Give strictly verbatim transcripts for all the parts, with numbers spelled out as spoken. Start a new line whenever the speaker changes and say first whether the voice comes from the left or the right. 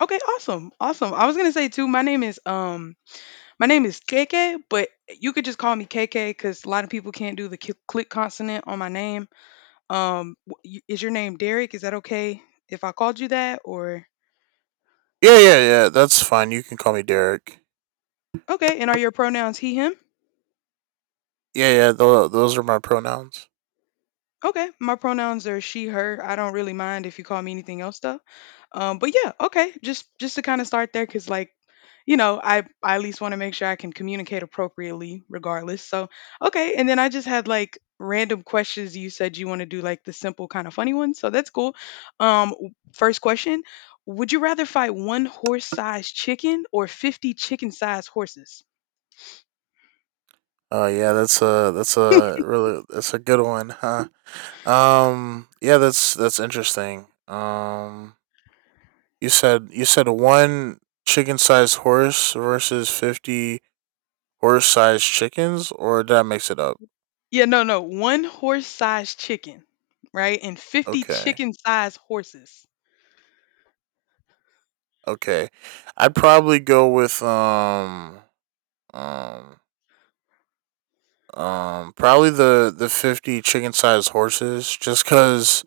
left: Okay, awesome. Awesome. I was gonna say too, my name is um my name is K K, but you could just call me K K, because a lot of people can't do the cl- click consonant on my name. Um w- y- is your name Derek? Is that okay if I called you that, or?
right: Yeah, yeah, yeah. That's fine. You can call me Derek.
left: Okay, and are your pronouns he, him?
right: Yeah, yeah. Those those are my pronouns.
left: Okay, my pronouns are she, her. I don't really mind if you call me anything else though. Um, but yeah, okay, just just to kind of start there, cause like, you know, I I at least want to make sure I can communicate appropriately, regardless. So, okay, and then I just had like random questions. You said you want to do like the simple kind of funny ones, so that's cool. Um, w- first question: would you rather fight one horse-sized chicken or fifty chicken-sized horses?
right: Uh, yeah, that's a that's a really that's a good one, huh? Um, yeah, that's that's interesting. Um, you said you said one chicken sized horse versus fifty horse sized chickens, or did I mix it up?
left: Yeah, no, no, one horse-sized chicken, right, and fifty
right: Okay,
left: chicken-sized horses.
right: okay. I'd probably go with um um um probably the the fifty chicken sized horses, just cause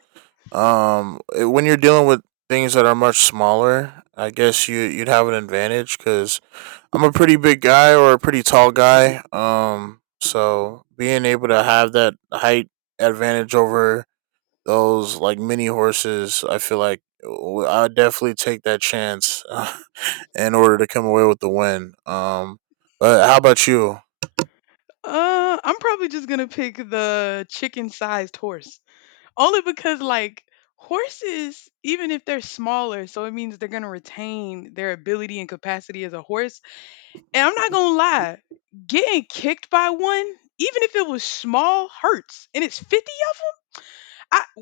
right: Um, it- when you're dealing with things that are much smaller, I guess you you'd have an advantage because I'm a pretty big guy or a pretty tall guy. Um, so being able to have that height advantage over those like mini horses, I feel like w- I'd definitely take that chance in order to come away with the win. Um, but how about you?
left: Uh, I'm probably just gonna pick the chicken-sized horse. Only because like horses, even if they're smaller, so it means they're gonna retain their ability and capacity as a horse. And I'm not gonna lie, getting kicked by one, even if it was small, hurts. And it's fifty of 'em? I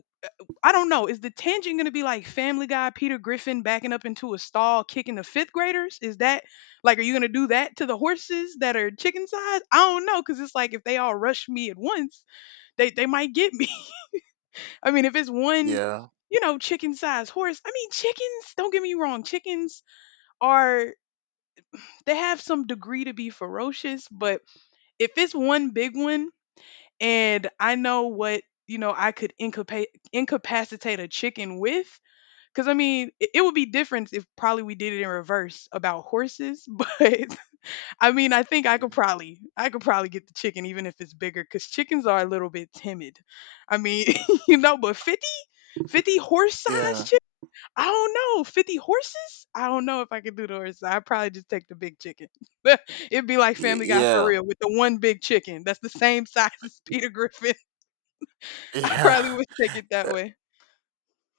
left: I don't know. Is the tangent gonna be like Family Guy, Peter Griffin backing up into a stall, kicking the fifth graders? Is that like, are you gonna do that to the horses that are chicken sized? I don't know, cause it's like if they all rush me at once, they they might get me. I mean, if it's one,
right: Yeah,
left: you know, chicken sized horse. I mean, chickens. Don't get me wrong. Chickens are— they have some degree to be ferocious, but if it's one big one and I know what, you know I could incapac- incapacitate a chicken with. Because I mean, it, it would be different if probably we did it in reverse about horses, but I mean, I think I could probably, I could probably get the chicken even if it's bigger, because chickens are a little bit timid. I mean, you know, but fifty, fifty horse size
right: yeah,
left: chicken? I don't know. fifty horses? I don't know if I could do the horse. I'd probably just take the big chicken. It'd be like
right: y-
left: Family Guy for
right: yeah,
left: real with the one big chicken that's the same size as Peter Griffin. I
right: yeah.
left: probably would take it that way.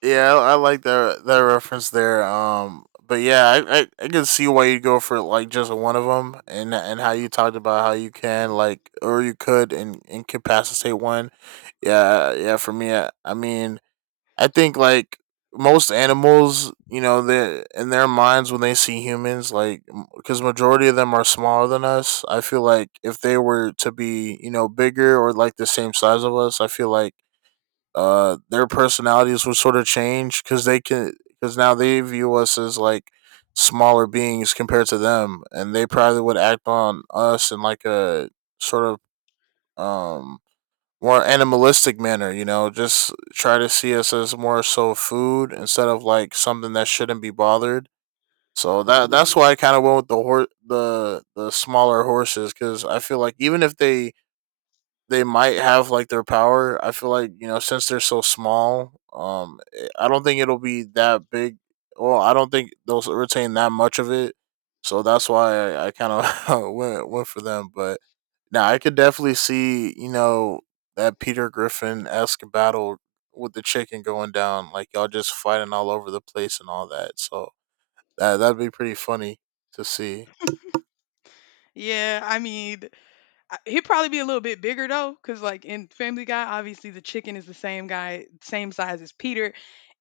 right: Yeah, I I like that that reference there. Um, but yeah, I, I I can see why you go for like just one of them, and and how you talked about how you can like or you could and incapacitate one. Yeah, yeah. For me, I, I mean, I think like most animals, you know, they in their minds when they see humans, like because majority of them are smaller than us. I feel like if they were to be, you know, bigger or like the same size of us, I feel like uh, their personalities would sort of change because they can because now they view us as like smaller beings compared to them, and they probably would act on us in like a sort of um more animalistic manner. You know, just try to see us as more so food instead of like something that shouldn't be bothered. So that that's why I kind of went with the hor- the the smaller horses because I feel like even if they they might have like their power. I feel like you know since they're so small, um, eh, I don't think it'll be that big. Well, I don't think they'll retain that much of it. So that's why I, I kind of went went for them. But now I could definitely see you know that Peter Griffin esque battle with the chicken going down, like y'all just fighting all over the place and all that. So that that'd be pretty funny to see.
left: Yeah, I mean, I- he'd probably be a little bit bigger though, because like in Family Guy, obviously the chicken is the same guy, same size as Peter,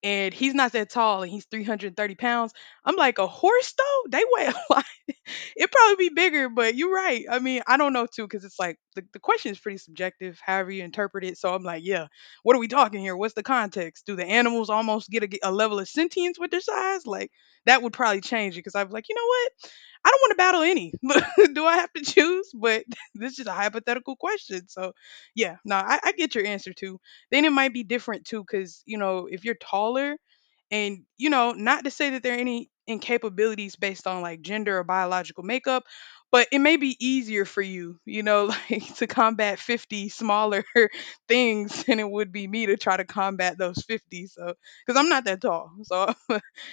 left: and he's not that tall, and he's three hundred thirty pounds. I'm like a horse though; they weigh a lot. It'd probably be bigger, but you're right. I mean, I don't know too, because it's like the, the question is pretty subjective, however you interpret it. So I'm like, yeah, what are we talking here? What's the context? Do the animals almost get a, a level of sentience with their size? Like that would probably change it, because I'm like, you know what? I don't want to battle any. Do I have to choose? But this is just a hypothetical question. So, yeah, no, I, I get your answer too. Then it might be different too, because, you know, if you're taller and, you know, not to say that there are any incapabilities based on like gender or biological makeup, but it may be easier for you, you know, like to combat fifty smaller things than it would be me to try to combat those fifty. So, because I'm not that tall. So,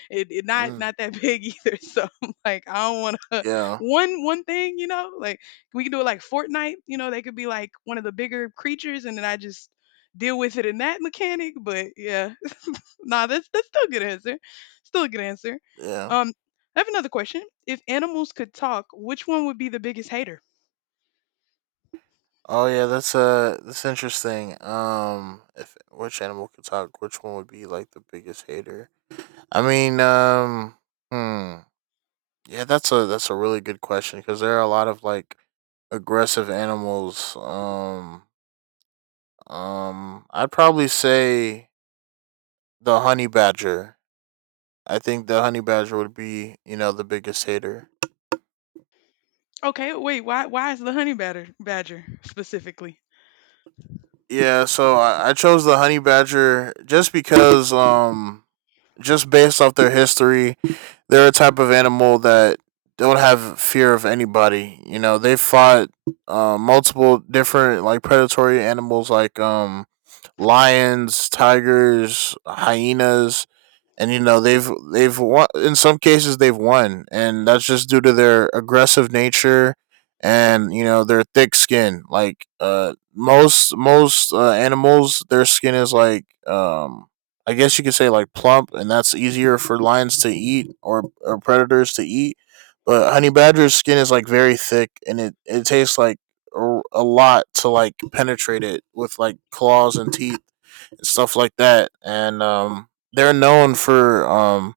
left: it, it not
right: Mm,
left: not that big either. So I'm like, I don't want to
right: yeah,
left: one one thing, you know. Like we can do it like Fortnite, you know. They could be like one of the bigger creatures, and then I just deal with it in that mechanic. But yeah, nah, that's that's still a good answer. Still a good answer.
right: yeah.
left: Um, I have another question. If animals could talk, which one would be the biggest hater?
right: Oh yeah, that's uh that's interesting. Um if which animal could talk, which one would be like the biggest hater? I mean, um hmm. Yeah, that's a that's a really good question because there are a lot of like aggressive animals. Um um I'd probably say the honey badger. I think the honey badger would be, you know, the biggest hater.
left: Okay, wait, why why is the honey badger badger specifically?
right: Yeah, so I, I chose the honey badger just because um just based off their history, they're a type of animal that don't have fear of anybody. You know, they fought uh, multiple different like predatory animals, like um, lions, tigers, hyenas, and you know they've they've won in some cases they've won, and that's just due to their aggressive nature and you know their thick skin. Like uh, most most uh, animals, their skin is like um, I guess you could say like plump, and that's easier for lions to eat or, or predators to eat. But honey badger's skin is like very thick, and it, it tastes like a lot to like penetrate it with like claws and teeth and stuff like that. And um, they're known for um,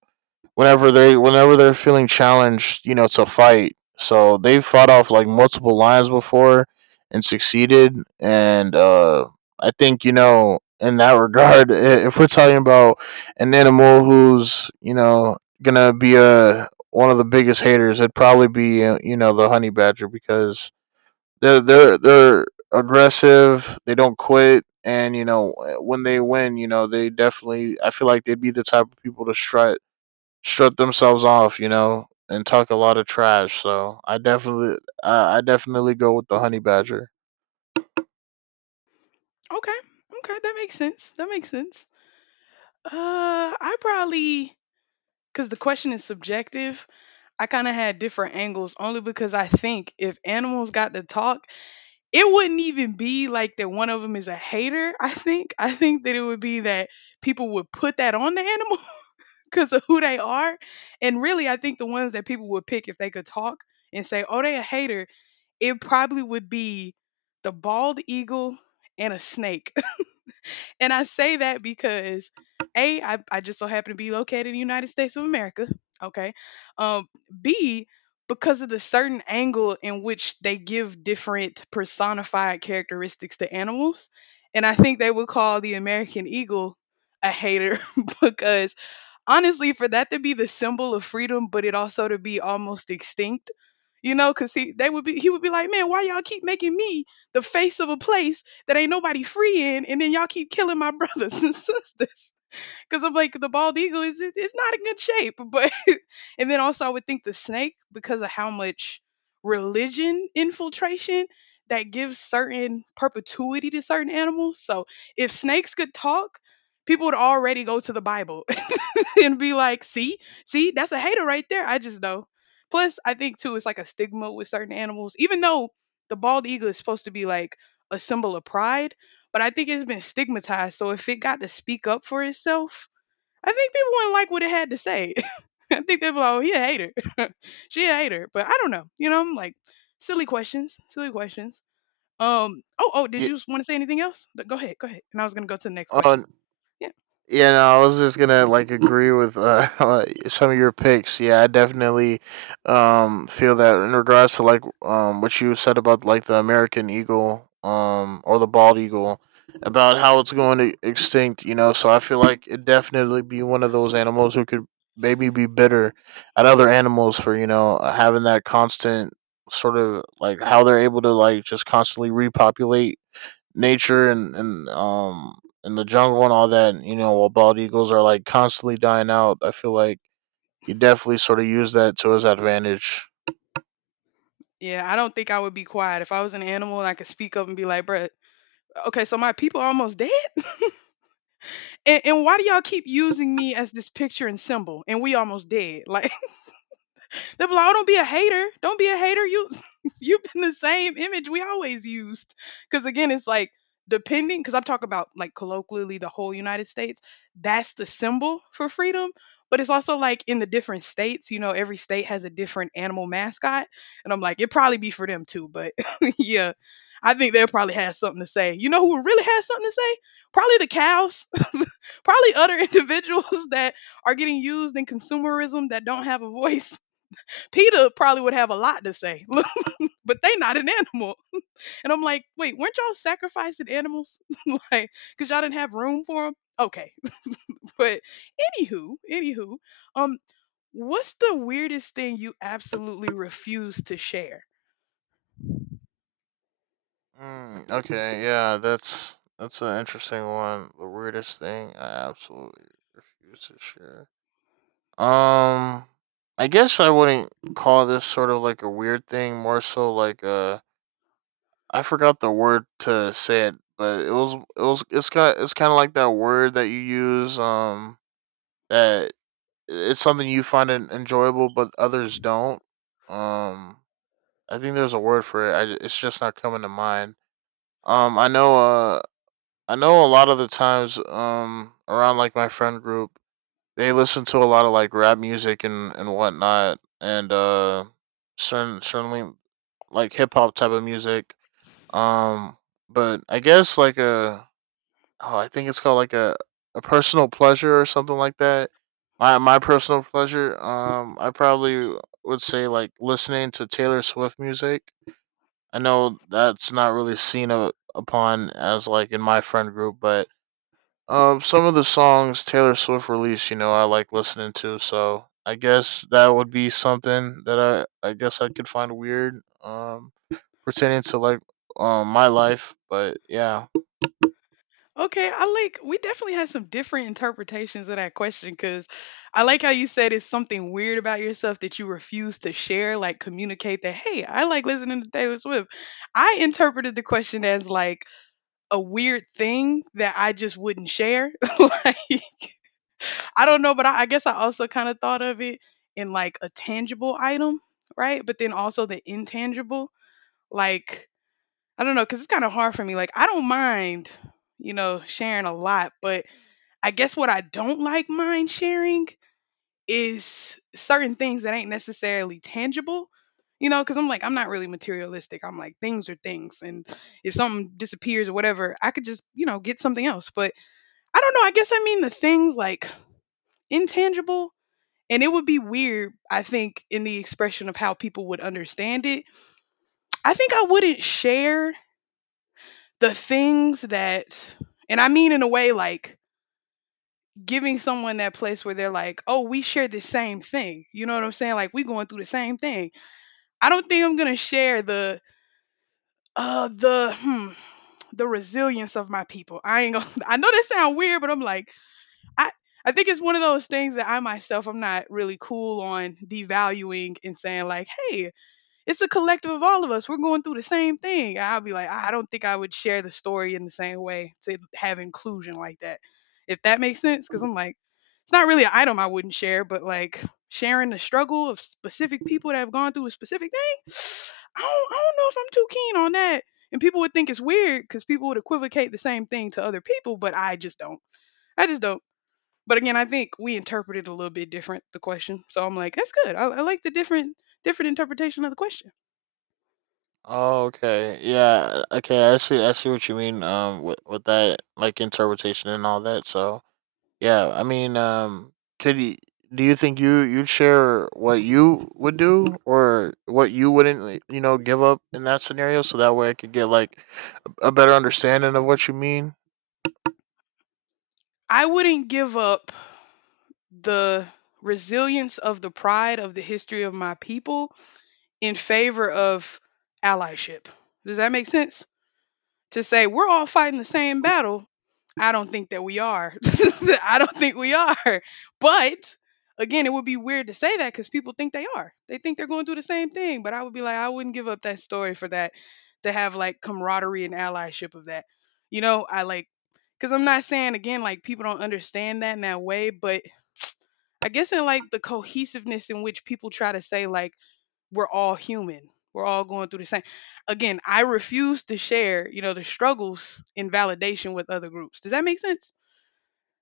right: whenever they whenever they're feeling challenged, you know, to fight. So they've fought off like multiple lions before and succeeded. And uh, I think you know in that regard, if we're talking about an animal who's you know gonna be a one of the biggest haters, it'd probably be uh, you know the honey badger because they're they're they're aggressive. They don't quit, and you know when they win, you know they definitely. I feel like they'd be the type of people to strut strut themselves off, you know, and talk a lot of trash. So I definitely I, I definitely go with the honey badger.
left: Okay, okay, that makes sense. That makes sense. Uh, I probably, because the question is subjective, I kind of had different angles only because I think if animals got to talk, it wouldn't even be like that one of them is a hater. I think. I think that it would be that people would put that on the animal because of who they are. And really, I think the ones that people would pick if they could talk and say, oh, they a hater, it probably would be the bald eagle and a snake, and I say that because A, I, I just so happen to be located in the United States of America. Okay. Um, B, because of the certain angle in which they give different personified characteristics to animals. And I think they would call the American eagle a hater because honestly for that to be the symbol of freedom but it also to be almost extinct, you know because he they would be he would be like, man, why y'all keep making me the face of a place that ain't nobody free in, and then y'all keep killing my brothers and sisters, because I'm like the bald eagle is— it- it's not in good shape, but and then also I would think the snake, because of how much religion infiltration that gives certain perpetuity to certain animals. So if snakes could talk, people would already go to the Bible and be like, see, see, that's a hater right there. I just know. Plus, I think too, it's like a stigma with certain animals, even though the bald eagle is supposed to be like a symbol of pride, but I think it's been stigmatized. So if it got to speak up for itself, I think people wouldn't like what it had to say. I think they'd be like, oh, he a hater. She a hater. But I don't know. You know, I'm like, silly questions, silly questions. Um, oh, oh, did
right: Yeah.
left: you want to say anything else? Th- Go ahead, go ahead. And I was going to go to the next question.
right: Uh,
left: Yeah.
right: Yeah, no, I was just gonna like agree with uh, some of your picks. Yeah, I definitely um feel that in regards to like um what you said about like the American eagle um or the bald eagle about how it's going to extinct. You know, so I feel like it definitely be one of those animals who could maybe be bitter at other animals for you know having that constant sort of like how they're able to like just constantly repopulate nature and and um and the jungle and all that. You know, while bald eagles are like constantly dying out, I feel like he definitely sort of used that to his advantage.
left: Yeah, I don't think I would be quiet if I was an animal and I could speak up and be like, "Bruh, okay, so my people are almost dead, and, and why do y'all keep using me as this picture and symbol? And we almost dead, like." They'll be like, oh, don't be a hater. Don't be a hater. You you've been the same image we always used. Cause again, it's like depending, because I'm talking about like colloquially the whole United States, that's the symbol for freedom. But it's also like in the different states, you know, every state has a different animal mascot. And I'm like, it'd probably be for them too. But yeah, I think they'll probably have something to say. You know who really has something to say? Probably the cows, probably other individuals that are getting used in consumerism that don't have a voice. Peter probably would have a lot to say, but they not an animal. And I'm like, wait, weren't y'all sacrificing animals? Like, cause y'all didn't have room for them? Okay. But anywho, anywho, um, what's the weirdest thing you absolutely refuse to share?
right: Mm, okay, yeah, that's that's an interesting one. The weirdest thing I absolutely refuse to share. Um, I guess I wouldn't call this sort of like a weird thing. More so like uh, I forgot the word to say it, but it was it was it's kind it's kind of like that word that you use um that it's something you find en- enjoyable, but others don't. Um, I think there's a word for it. I ju- it's just not coming to mind. Um, I know. Uh, I know a lot of the times. Um, around like my friend group, they listen to a lot of like rap music and and whatnot, and uh, certain certainly like hip hop type of music. Um, but I guess like a oh, I think it's called like a, a personal pleasure or something like that. My my personal pleasure, um, I probably would say like listening to Taylor Swift music. I know that's not really seen a, upon as like in my friend group, but um, some of the songs Taylor Swift released, you know, I like listening to. So I guess that would be something that I I guess I could find weird, um, pertaining to like um my life. But yeah,
left: Okay, I like we definitely had some different interpretations of that question because I like how you said it's something weird about yourself that you refuse to share, like communicate that, hey, I like listening to Taylor Swift. I interpreted the question as like a weird thing that I just wouldn't share. Like, I don't know, but I, I guess I also kind of thought of it in like a tangible item, right? But then also the intangible. Like, I don't know, because it's kind of hard for me. Like, I don't mind, you know, sharing a lot, but I guess what I don't like mind sharing is certain things that ain't necessarily tangible. You know, because I'm like, I'm not really materialistic. I'm like, things are things. And if something disappears or whatever, I could just, you know, get something else. But I don't know, I guess I mean the things like intangible and it would be weird, I think, in the expression of how people would understand it. I think I wouldn't share the things that and I mean in a way like giving someone that place where they're like, "Oh, we share the same thing." You know what I'm saying? Like we going through the same thing. I don't think I'm going to share the uh the hmm, the resilience of my people. I ain't going to I know that sound weird, but I'm like, I I think it's one of those things that I myself I'm not really cool on devaluing and saying like, "Hey, it's a collective of all of us. We're going through the same thing." And I'll be like, "I don't think I would share the story in the same way to have inclusion like that." If that makes sense, cuz I'm like, it's not really an item I wouldn't share, but like sharing the struggle of specific people that have gone through a specific thing, I don't, I don't know if I'm too keen on that. And people would think it's weird because people would equivocate the same thing to other people, but I just don't. I just don't. But again, I think we interpreted a little bit different the question. So I'm like, that's good. I, I like the different different interpretation of the question.
right: oh, okay. Yeah. Okay. I see. I see what you mean. Um, with with that, like interpretation and all that. So, yeah. I mean, um, could you? Do you think you you'd share what you would do or what you wouldn't, like, you know, give up in that scenario? So that way, I could get like a better understanding of what you mean.
left: I wouldn't give up the resilience of the pride of the history of my people in favor of allyship. Does that make sense? To say we're all fighting the same battle, I don't think that we are. I don't think we are. But again, it would be weird to say that because people think they are. They think they're going to do the same thing. But I would be like, I wouldn't give up that story for that, to have like camaraderie and allyship of that. You know, I like, because I'm not saying again, like people don't understand that in that way. But I guess in like the cohesiveness in which people try to say, like, we're all human. We're all going through the same. Again, I refuse to share, you know, the struggles in validation with other groups. Does that make sense?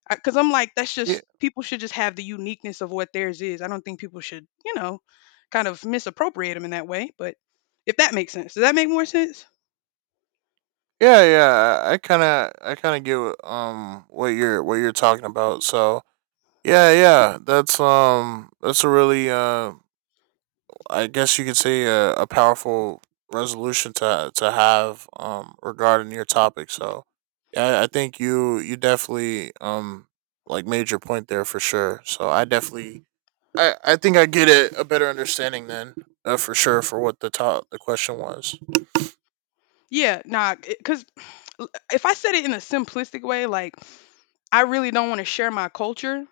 left: Because I'm like, that's
right: Yeah.
left: just, people should just have the uniqueness of what theirs is. I don't think people should, you know, kind of misappropriate them in that way. But if that makes sense, does that make more sense?
right: Yeah. Yeah. I kind of. I kind of get what, um what you're what you're talking about. So. Yeah, yeah, that's um, that's a really uh I guess you could say a, a powerful resolution to to have um regarding your topic. So yeah, I think you you definitely um like made your point there for sure. So I definitely I, I think I get a, a better understanding then uh, for sure for what the top the question was.
left: Yeah, nah, because if I said it in a simplistic way, like I really don't want to share my culture,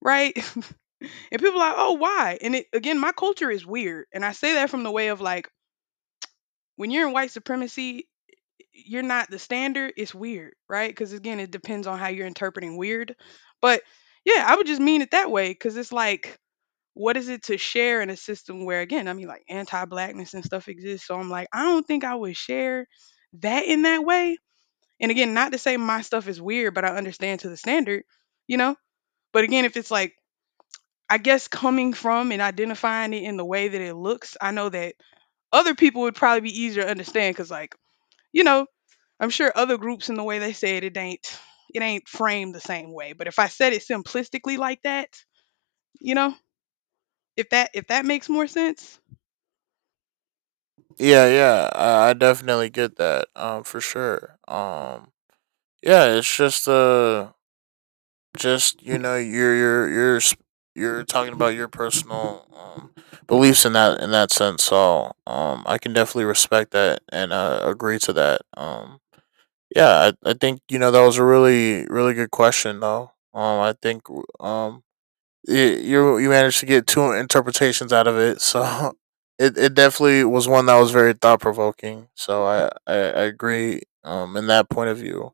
left: right? and people are like, oh, why? And it, again, my culture is weird, and I say that from the way of like when you're in white supremacy, you're not the standard. It's weird, right? Because again, it depends on how you're interpreting weird. But yeah, I would just mean it that way because it's like, what is it to share in a system where, again, I mean, like anti blackness and stuff exists. So I'm like, I don't think I would share that in that way. And again, not to say my stuff is weird, but I understand to the standard, you know? But again, if it's like, I guess coming from and identifying it in the way that it looks, I know that other people would probably be easier to understand because, like, you know, I'm sure other groups in the way they say it, it ain't it ain't framed the same way. But if I said it simplistically like that, you know, if that if that makes more sense?
right: Yeah, yeah, I, I definitely get that um for sure. Um yeah, it's just uh just you know you're you're you're you're talking about your personal um, beliefs in that in that sense so um I can definitely respect that and uh, agree to that um yeah I, I think you know that was a really really good question though um I think um y you you managed to get two interpretations out of it so it, it definitely was one that was very thought-provoking so I, I I agree um in that point of view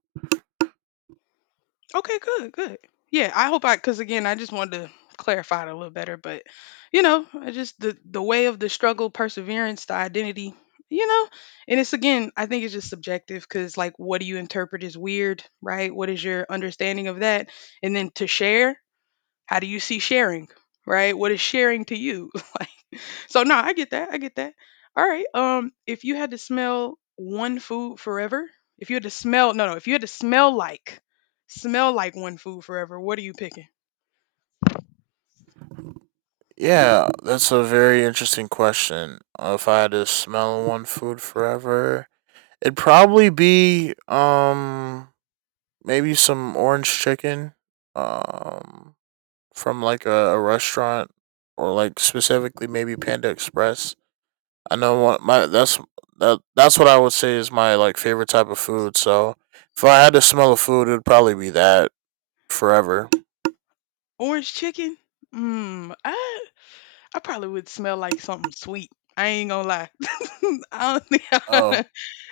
left: Okay, good, good. Yeah, I hope, I, because again, I just wanted to clarify it a little better. But you know, I just, the the way of the struggle, perseverance, the identity, you know, and it's, again, I think it's just subjective because like, what do you interpret as weird, right? What is your understanding of that? And then to share. How do you see sharing? Right? What is sharing to you? Like, so no, I get that. I get that. All right. Um, if you had to smell one food forever, if you had to smell, no no, if you had to smell like smell like one food forever, what are you picking?
right: yeah, that's a very interesting question. Uh, If I had to smell one food forever, it'd probably be um maybe some orange chicken um from like a, a restaurant or like specifically maybe Panda Express. I know what my that's that that's what I would say is my like favorite type of food. So if I had to smell a food, it'd probably be that forever.
left: Orange chicken? Mmm. I I probably would smell like something sweet. I ain't gonna lie. I don't think I, I
right: Oh,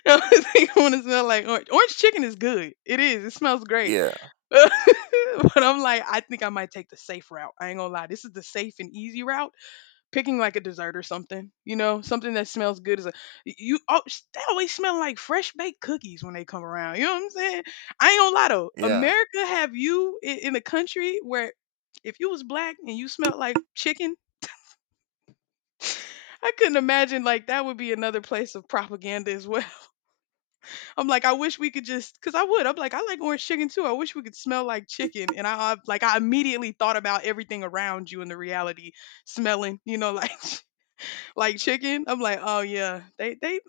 left: don't think I want to smell like orange. Orange chicken is good. It is. It smells great.
right: yeah,
left: But I'm like, I think I might take the safe route. I ain't gonna lie. This is the safe and easy route. Picking like a dessert or something, you know, something that smells good is a you. Oh, they always smell like fresh baked cookies when they come around. You know what I'm saying? I ain't gonna lie though.
right: yeah.
left: America have you in, in a country where if you was black and you smelled like chicken, I couldn't imagine like that would be another place of propaganda as well. I'm like, I wish we could just, cause I would. I'm like, I like orange chicken too. I wish we could smell like chicken. And I I- like, I immediately thought about everything around you in the reality smelling, you know, like like chicken. I'm like, oh yeah, they they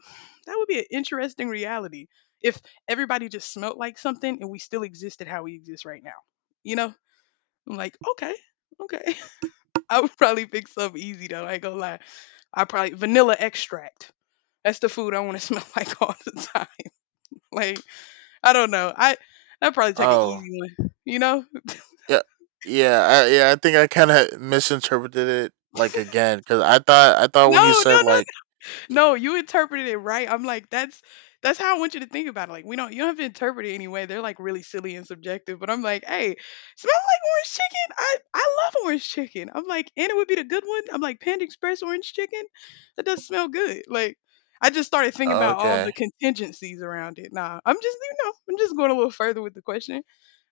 left: that would be an interesting reality if everybody just smelled like something and we still existed how we exist right now. You know, I'm like, okay, okay. I would probably pick something easy though. I ain't gonna lie. I probably vanilla extract. That's the food I want to smell like all the time. Like, I don't know. I I'd probably take an
right: Oh,
left: easy one, you know? No,
right: yeah, yeah. I, yeah, I think I kind of misinterpreted it like again because I thought I thought when you
left: no, no,
right: said
left: no,
right: like
left: no, you interpreted it right. I'm like, that's that's how I want you to think about it. Like, we don't, you don't have to interpret it anyway. They're like really silly and subjective. But I'm like, hey, smell like orange chicken. I I love orange chicken. I'm like, and it would be the good one. I'm like, Panda Express orange chicken. That does smell good. Like, I just started thinking
right: oh,
left: about all the
right: okay,
left: contingencies around it. Nah, I'm just, you know, I'm just going a little further with the question.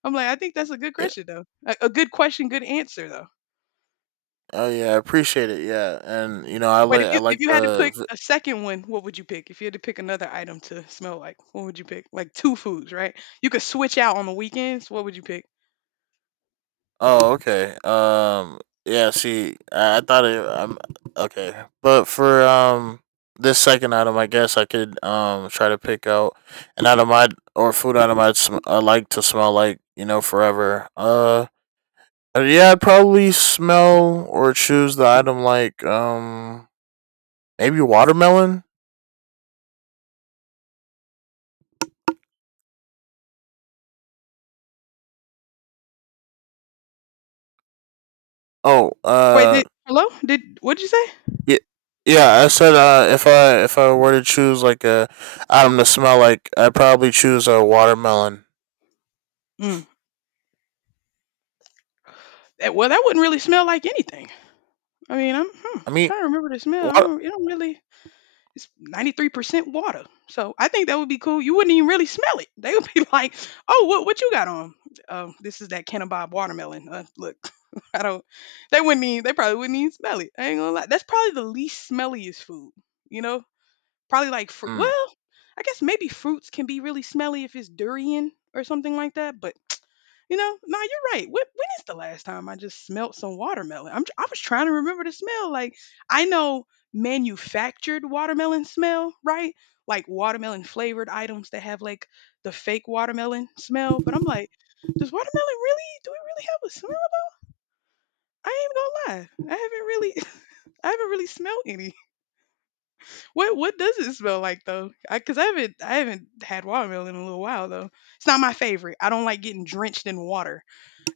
left: I'm like, I think that's a good
right: yeah,
left: question though. A, a good question, good answer though.
right: oh yeah, I appreciate it, yeah, and you know I
left: Wait,
right: like
left: if
right: I
left: you if
right: like
left: you had to
right: the
left: pick
right: v-
left: a second one, what would you pick? If you had to pick another item to smell like, what would you pick? Like two foods, right? You could switch out on the weekends. What would you pick?
right: oh okay, um, yeah. See, I, I thought it. I'm okay, but for um this second item, I guess I could um try to pick out an item I would or food item I'd sm- I like to smell like you know forever. Uh. Uh, yeah, I'd probably smell or choose the item like um maybe watermelon. Oh,
left: Wait,
right: uh,
left: did hello? Did what did you say?
right: yeah, yeah. I said uh, if I if I were to choose like a item to smell like, I'd probably choose a watermelon.
left: Mm. That, well, that wouldn't really smell like anything. I mean, I'm hmm,
right: I mean,
left: trying to remember the smell. I
right: what?
left: don't, it don't really. It's ninety-three percent water. So I think that would be cool. You wouldn't even really smell it. They would be like, "Oh, what what you got on?" Oh, this is that Ken and Bob watermelon. Uh, look, I don't. They wouldn't even. They probably wouldn't even smell it. I ain't gonna lie. That's probably the least smelliest food. You know, probably like fruit.
right: Mm,
left: Well, I guess maybe fruits can be really smelly if it's durian or something like that. But you know, nah, you're right. When, when is the last time I just smelled some watermelon? I'm, tr- I was trying to remember the smell. Like, I know manufactured watermelon smell, right? Like watermelon flavored items that have like the fake watermelon smell. But I'm like, does watermelon really, do it really have a smell? I ain't gonna lie. I haven't really, I haven't really smelled any. What, what does it smell like though? I, Cause I haven't, I haven't had watermelon in a little while though. It's not my favorite. I don't like getting drenched in water.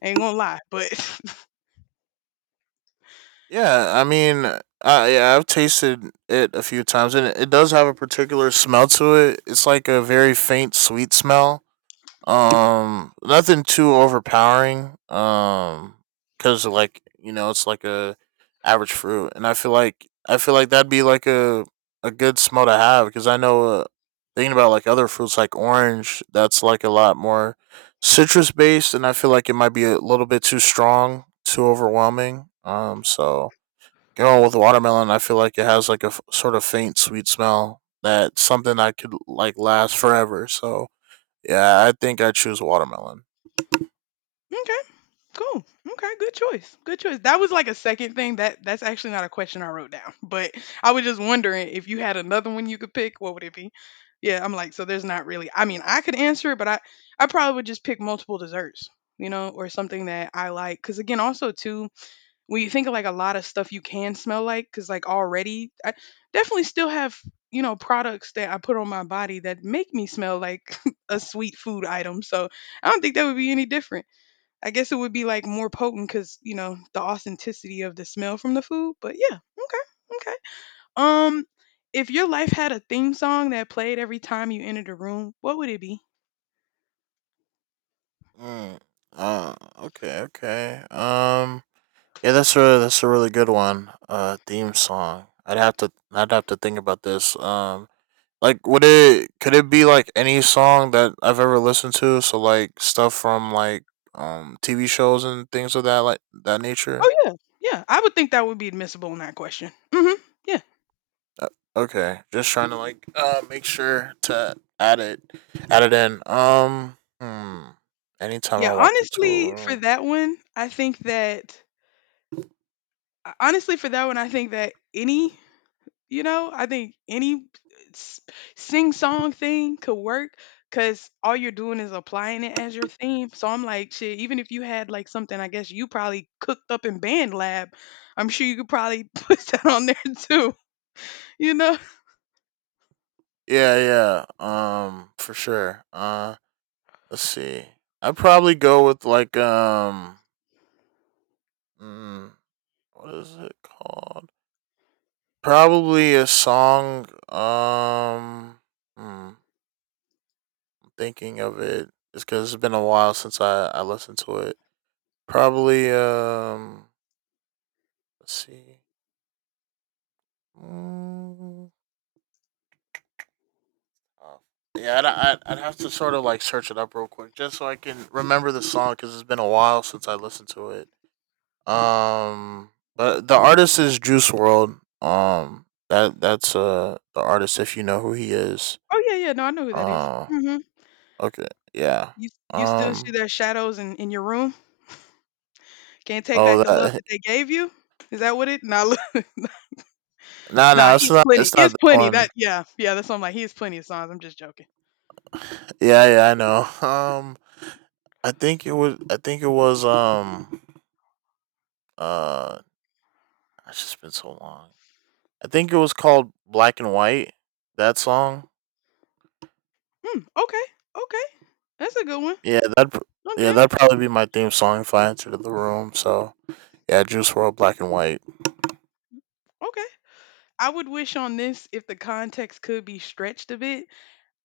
left: I ain't gonna lie, but
right: yeah, I mean, I yeah, I've tasted it a few times, and it, it does have a particular smell to it. It's like a very faint sweet smell. Um, nothing too overpowering. Um, because like you know, it's like a average fruit, and I feel like I feel like that'd be like a a good smell to have because I know uh, thinking about like other fruits like orange, that's like a lot more citrus based, and I feel like it might be a little bit too strong, too overwhelming. Um, so going with watermelon, I feel like it has like a f- sort of faint sweet smell that something I could like last forever. So yeah, I think I choose watermelon.
left: okay. Cool. Okay. Good choice. Good choice. That was like a second thing. That that's actually not a question I wrote down, but I was just wondering if you had another one you could pick, what would it be? Yeah, I'm like, so there's not really. I mean, I could answer it, but I I probably would just pick multiple desserts, you know, or something that I like. Because again, also too, when you think of like a lot of stuff you can smell like, because like already, I definitely still have, you know, products that I put on my body that make me smell like a sweet food item. So I don't think that would be any different. I guess it would be like more potent because you know the authenticity of the smell from the food. But yeah, okay, okay. Um, if your life had a theme song that played every time you entered a room, what would it be?
right: Mm. Uh, okay, okay. Um, yeah, that's a that's a really good one. Uh, theme song. I'd have to I'd have to think about this. Um, like, would it could it be like any song that I've ever listened to? So like stuff from like um T V shows and things of that like that nature.
left: Oh yeah, yeah. I would think that would be admissible in that question. hmm Yeah,
right: Uh, okay, just trying to like uh make sure to add it add it in. Um, hmm. Anytime
left: yeah.
right: I walked into a
left: Honestly, for
right: room.
left: that one, I think that uh, honestly for that one, I think that any, you know, I think any sing song thing could work because all you're doing is applying it as your theme. So I'm like, shit, even if you had like something, I guess you probably cooked up in band lab, I'm sure you could probably put that on there too, you know?
right: Yeah, yeah. Um, for sure. Uh, let's see. I'd probably go with like um, mm, what is it called? Probably a song. Um, hmm, thinking of it, just because it's been a while since I I listened to it. Probably um, let's see. Mm, uh, yeah, I'd, I'd I'd have to sort of like search it up real quick just so I can remember the song because it's been a while since I listened to it. Um, but the artist is Juice World. Um, that that's uh the artist if you know who he is.
left: Oh, yeah, yeah, no, I know who that is.
right: Uh,
left: Mm-hmm.
right: okay, yeah.
left: You, you still see
right: Um,
left: their shadows in, in your room? Can't take back
right: oh
left: the love
right: that
left: that they gave you? Is that what it? Nah, look,
right: no
left: nah,
right: no it's
left: he's
right: not
left: plenty.
right: it's not
left: He's
right: that
left: plenty. That,
right: one.
left: yeah, yeah, that's what I'm like. He has plenty of songs. I'm just joking.
right: Yeah yeah I know. Um, I think it was I think it was um uh it's just been so long. I think it was called Black and White. That song.
left: Hmm, okay, okay. That's a good one.
right: Yeah that pr- yeah
left: Okay,
right: that'd probably be my theme song if I entered the room. So yeah, Juice World Black and White.
left: okay. I would wish on this if the context could be stretched a bit.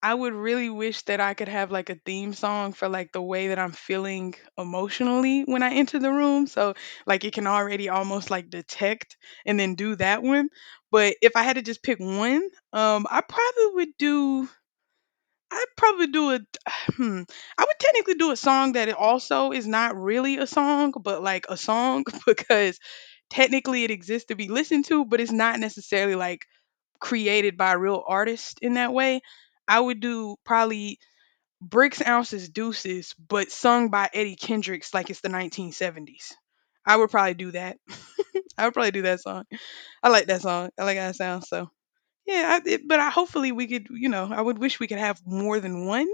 left: I would really wish that I could have like a theme song for like the way that I'm feeling emotionally when I enter the room. So like it can already almost like detect and then do that one. But if I had to just pick one, um I probably would do I'd probably do a, Hmm, I would technically do a song that it also is not really a song, but like a song because technically it exists to be listened to, but it's not necessarily like created by a real artist in that way. I would do probably Bricks, Ounces, Deuces, but sung by Eddie Kendricks like it's the nineteen seventies. I would probably do that. I would probably do that song. I like that song. I like how it sounds. So. Yeah, I, it, but I hopefully we could, you know, I would wish we could have more than one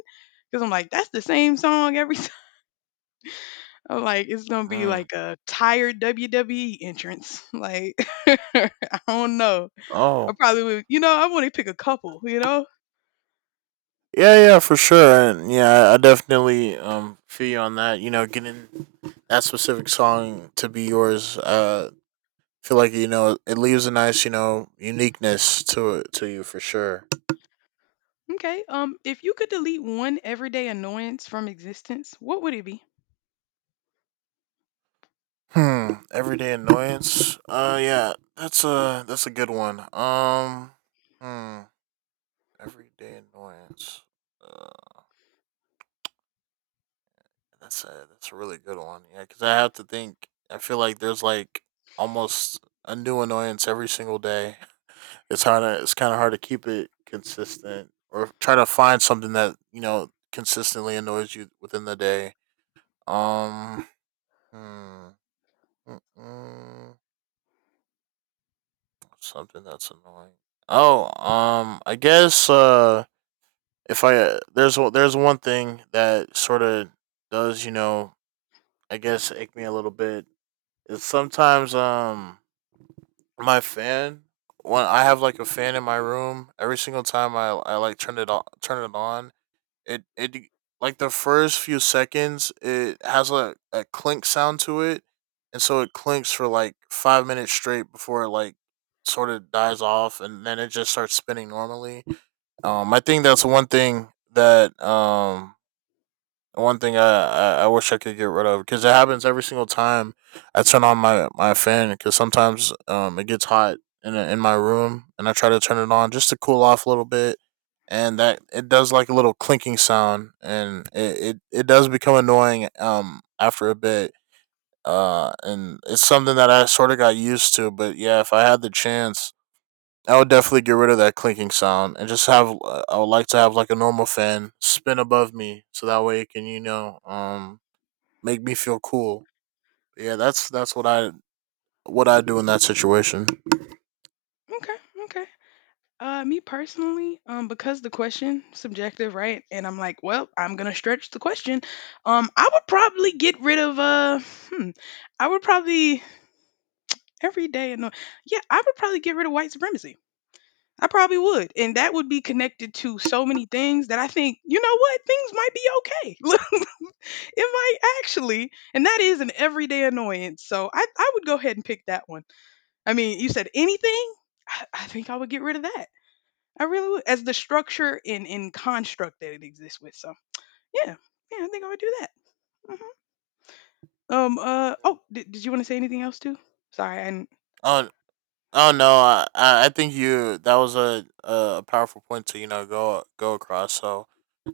left: because I'm like, that's the same song every time. I'm like, it's gonna be
right: Mm.
left: like a tired W W E entrance. Like, I don't know. I
right: Oh,
left: probably would, you know, I want to pick a couple, you know.
right: yeah, yeah, for sure, and yeah, I definitely um feel you on that. You know, getting that specific song to be yours, uh, feel like you know it leaves a nice, you know, uniqueness to it to you for sure.
left: Okay. Um, if you could delete one everyday annoyance from existence, what would it be?
right: Hmm, everyday annoyance. Uh, yeah, that's a that's a good one. Um, hmm, everyday annoyance. Uh, that's a that's a really good one. Yeah, because I have to think. I feel like there's like almost a new annoyance every single day. It's hard. To, it's kind of hard to keep it consistent or try to find something that you know consistently annoys you within the day. Um, hmm, mm, mm, something that's annoying. Oh, um, I guess uh, if I uh, there's o- there's one thing that sort of does you know I guess ache me a little bit. Is sometimes um my fan when I have like a fan in my room every single time I I like turn it on turn it on. It it like the first few seconds, it has a, a clink sound to it, and so it clinks for like five minutes straight before it like sort of dies off, and then it just starts spinning normally. Um, I think that's one thing that um one thing I, I I wish I could get rid of because it happens every single time I turn on my my fan because sometimes um it gets hot in a, in my room and I try to turn it on just to cool off a little bit, and that it does like a little clinking sound and it it, it does become annoying um after a bit, uh and it's something that I sort of got used to, but yeah, if I had the chance I would definitely get rid of that clinking sound and just have. Uh, I would like to have like a normal fan spin above me, so that way it can you know um make me feel cool. Yeah, that's that's what I what I do in that situation.
left: Okay. Okay. Uh, me personally, um, because the question subjective, right? And I'm like, well, I'm gonna stretch the question. Um, I would probably get rid of uh, hmm, I would probably every day. No, yeah, I would probably get rid of white supremacy. I probably would, and that would be connected to so many things that I think, you know what, things might be okay. Look, it might actually, and that is an everyday annoyance. So I, I would go ahead and pick that one. I mean, you said anything. I, I think I would get rid of that. I really would, as the structure and, and construct that it exists with. So yeah, yeah, I think I would do that. Hmm. Um. Uh. Oh, did, did you want to say anything else too? Sorry, I
right: Oh oh no, I I I think you that was a a powerful point to you know go go across. So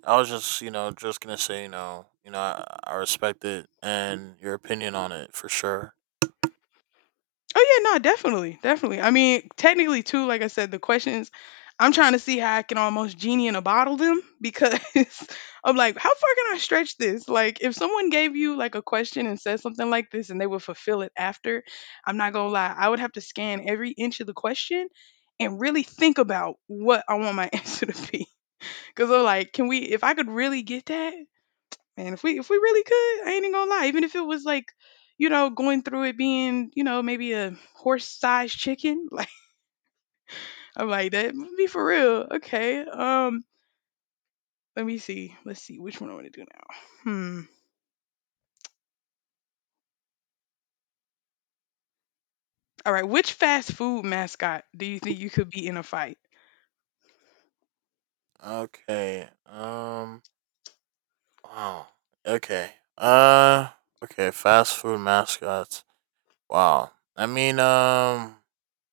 right: I was just you know just gonna say you know you know I, I respect it and your opinion on it for sure.
left: Oh yeah, no, definitely, definitely. I mean, technically too, like I said, the questions I'm trying to see how I can almost genie in a bottle them because I'm like, how far can I stretch this? Like, if someone gave you like a question and said something like this, and they would fulfill it after, I'm not gonna lie, I would have to scan every inch of the question and really think about what I want my answer to be. Because I'm like, can we? If I could really get that, man, if we if we really could, I ain't even gonna lie. Even if it was like, you know, going through it being, you know, maybe a horse-sized chicken, like I'm like that would be for real. Okay. Um, let me see. Let's see which one I want to do now. Hmm. All right. Which fast food mascot do you think you could be in a fight?
right: Okay, um. Wow. Okay. Uh. Okay. Fast food mascots. Wow. I mean. Um.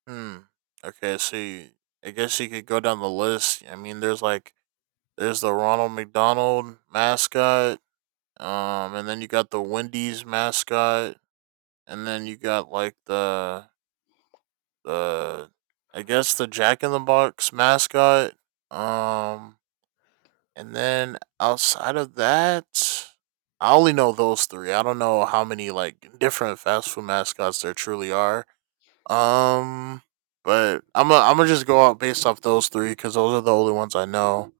right: Hmm. Okay. So you, I guess you could go down the list. I mean, there's like there's the Ronald McDonald mascot. Um. And then you got the Wendy's mascot. And then you got like the the I guess the Jack in the Box mascot. Um. And then outside of that, I only know those three. I don't know how many like different fast food mascots there truly are. Um, but I'm i I'm gonna just go out based off those three because those are the only ones I know.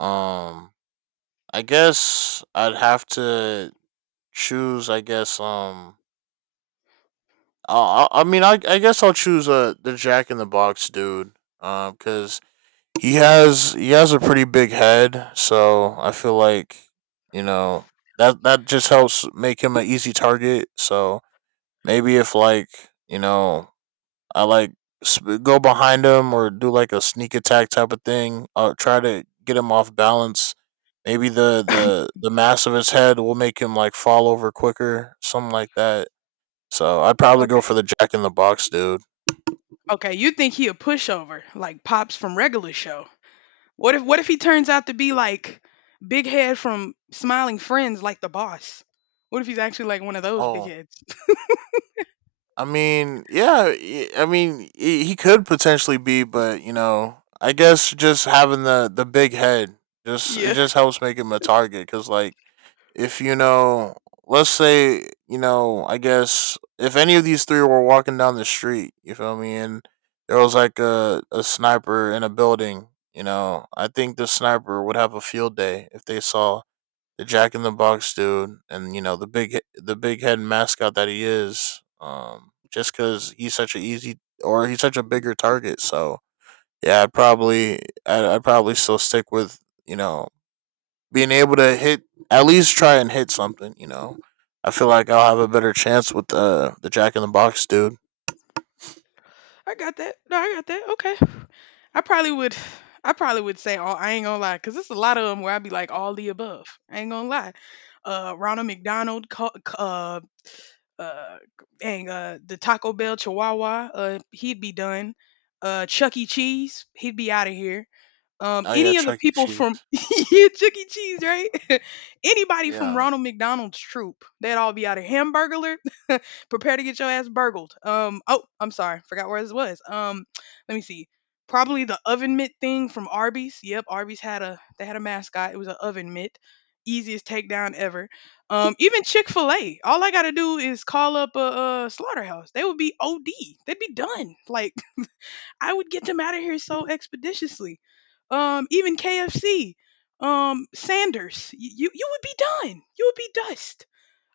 right: Um, I guess I'd have to choose. I guess um, I I I mean I I guess I'll choose uh the Jack in the Box dude. Um, because he has he has a pretty big head, so I feel like you know that that just helps make him an easy target. So maybe if like you know I like sp- go behind him or do like a sneak attack type of thing, or try to get him off balance. Maybe the the the mass of his head will make him like fall over quicker, something like that. So I'd probably go for
left: Okay.
right: the Jack in the Box, dude.
left: Okay. You think he a pushover like Pops from Regular Show? What if What if he turns out to be like Big Head from Smiling Friends, like the boss? What if he's actually like one of those big
right: Oh,
left: heads?
right: I mean, yeah, y- I mean, he he could potentially be, but you know, I guess just having the the big head just it
left: Yeah.
right: just helps make him a target cuz like if you know, let's say, you know, I guess if any of these three were walking down the street, you feel me, and there was like a a sniper in a building, you know, I think the sniper would have a field day if they saw the Jack in the Box dude, and you know the big the big head mascot that he is. Um, just because he's such an easy, or he's such a bigger target, so yeah, I'd probably I'd, I'd probably still stick with you know being able to hit, at least try and hit something. You know, I feel like I'll have a better chance with the the Jack in the Box dude.
left: I got that. No, I got that. Okay. I probably would. I probably would say all. I ain't gonna lie, cause it's a lot of them where I'd be like all the above. I ain't gonna lie. Uh, Ronald McDonald. co- c- Uh, uh, dang. Uh, the Taco Bell Chihuahua. Uh, he'd be done. Uh, Chuck E. Cheese. He'd be out of here. Um,
right: Oh yeah,
left: any of the
right: Chuck E.
left: people from
right: Cheese.
left: yeah, Chuck E. Cheese, right? Anybody from
right: Yeah,
left: Ronald McDonald's troop, they'd all be out of. Hamburger prepare to get your ass burgled. Um, oh, I'm sorry, forgot where this was. Um, let me see. Probably the oven mitt thing from Arby's. Yep, Arby's had a they had a mascot. It was an oven mitt. Easiest takedown ever. Um, even Chick Fil A. All I gotta do is call up a, a slaughterhouse. They would be O D. They'd be done. Like I would get them out of here so expeditiously. Um, even K F C. Um, Sanders. You you, you would be done. You would be dust.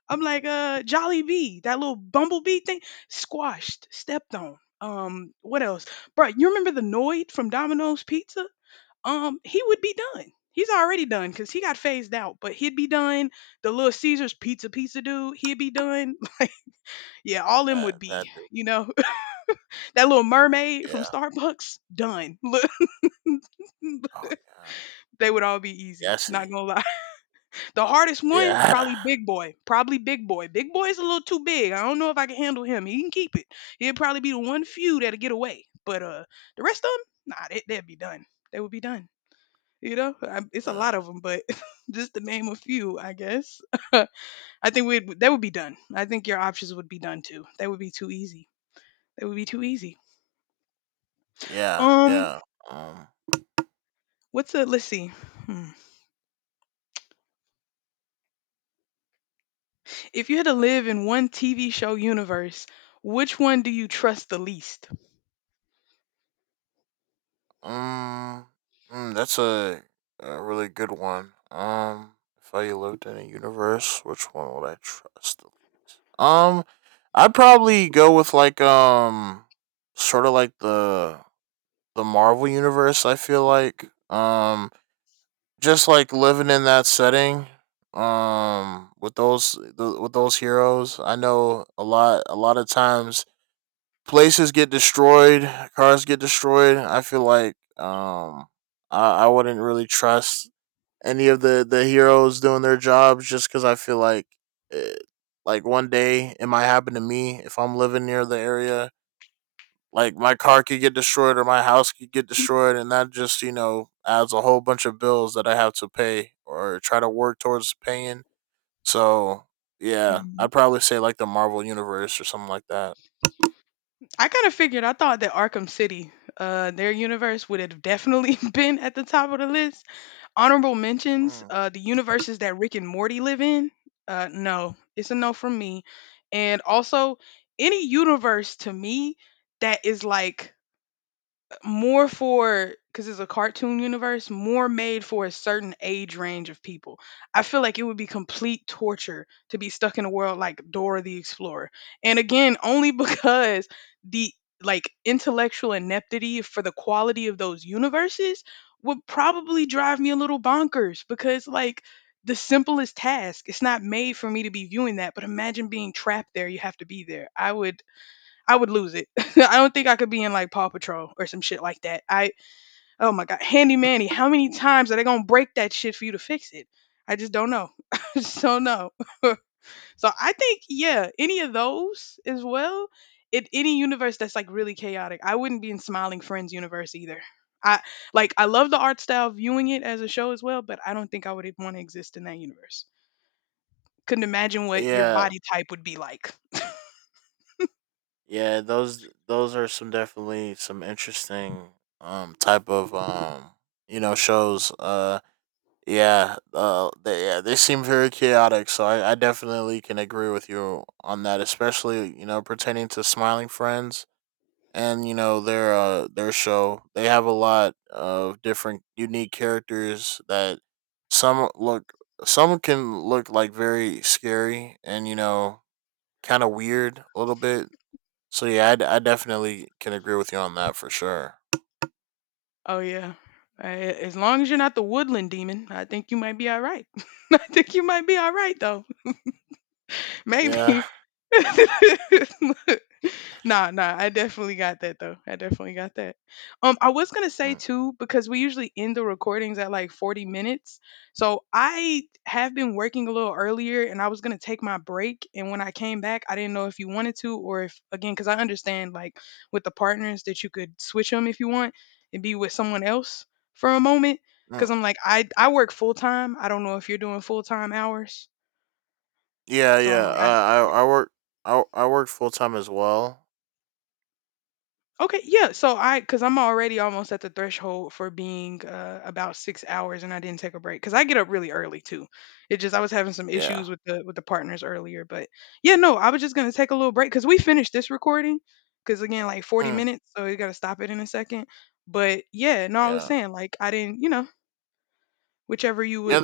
left: I'm like, uh, Jolly Bee, that little bumblebee thing, squashed, stepped on. Um, what else, bro? You remember the Noid from Domino's Pizza? Um, he would be done. He's already done because he got phased out, but he'd be done. The little Caesar's pizza pizza dude, he'd be done. Like, yeah, all them would
right: that
left: be,
right: that dude.
left: you know, that little mermaid from
right: Yeah.
left: Starbucks, done. Look,
right: Oh yeah.
left: they would all be
right: Yeah,
left: easy.
right: I see.
left: Not gonna lie. The hardest one,
right: Yeah.
left: probably Big Boy. Probably Big Boy. Big Boy's a little too big. I don't know if I can handle him. He can keep it. He'll probably be the one few that'll get away. But uh, the rest of them, nah, they, they'd be done. They would be done. You know, I, it's a lot
right: Yeah.
left: of them, but just to name a few, I guess. I think we'd they would be done. I think your options would be done too. They would be too easy. They would be too easy.
right: Yeah.
left: Um,
right: Yeah. Um.
left: what's a let's see. Hmm. If you had to live in one T V show universe, which one do you trust the least?
right: Um, mm, that's a, a really good one. Um, if I lived in a universe, which one would I trust? Um, I'd probably go with like um, sort of like the the Marvel universe. I feel like um, just like living in that setting. Um, with those the, with those heroes, I know a lot a lot of times places get destroyed, cars get destroyed. I feel like um, I, I wouldn't really trust any of the, the heroes doing their jobs just because I feel like it, like one day it might happen to me if I'm living near the area. Like my car could get destroyed or my house could get destroyed, and that just you know adds a whole bunch of bills that I have to pay or try to work towards paying. So yeah,
left: Mhm.
right: I'd probably say like the Marvel universe or something like that.
left: I kind of figured. I thought that Arkham City, uh, their universe would have definitely been at the top of the list. Honorable mentions,
right: Mm.
left: uh, the universes that Rick and Morty live in. Uh, no, it's a no from me. And also, any universe to me that is like more for because it's a cartoon universe, more made for a certain age range of people. I feel like it would be complete torture to be stuck in a world like Dora the Explorer. And again, only because the like intellectual ineptity for the quality of those universes would probably drive me a little bonkers because like the simplest task it's not made for me to be viewing that but imagine being trapped there you have to be there I would I would lose it. I don't think I could be in like Paw Patrol or some shit like that. I oh my god, Handy Manny, how many times are they gonna break that shit for you to fix it? I just don't know. I just don't know. So I think yeah, any of those as well. It any universe that's like really chaotic. I wouldn't be in Smiling Friends universe either. I like I love the art style viewing it as a show as well, but I don't think I would want to exist in that universe. Couldn't imagine what your
right: Yeah,
left: body type would be like.
right: yeah, those those are some definitely some interesting um type of um you know shows. Uh yeah, uh they, yeah, they seem very chaotic, so I, I definitely can agree with you on that, especially, you know, pertaining to Smiling Friends and you know their uh their show. They have a lot of different unique characters that some look some can look like very scary and you know kind of weird a little bit, so yeah, I, d- I definitely can agree with you on that for sure.
left: Oh yeah. I- as long as you're not the woodland demon, I think you might be all right. I think you might be all right though.
right: Yeah,
left: Maybe. Nah, nah, I definitely got that though. I definitely got that. Um, I was gonna say
right: mm,
left: too, because we usually end the recordings at like forty minutes. So I have been working a little earlier and I was gonna take my break. And when I came back, I didn't know if you wanted to or if, again, because I understand like with the partners that you could switch them if you want and be with someone else for a moment. Cause
right: mm,
left: I'm like, I, I work full time. I don't know if you're doing full time hours.
right: yeah,
left: So I'm
right: yeah.
left: like, I,
right: Uh,
left: yeah.
right: I I work I I work full time as well.
left: Okay, yeah. So I, because I'm already almost at the threshold for being uh, about six hours, and I didn't take a break because I get up really early too. It just I was having some
right: Yeah,
left: issues with the with the partners earlier, but yeah, no, I was just gonna take a little break because we finished this recording because again, like forty
right: mm,
left: minutes, so you gotta stop it in a second. But yeah, no, I was
right: yeah,
left: saying like I didn't, you know, whichever you
right: yeah.
left: would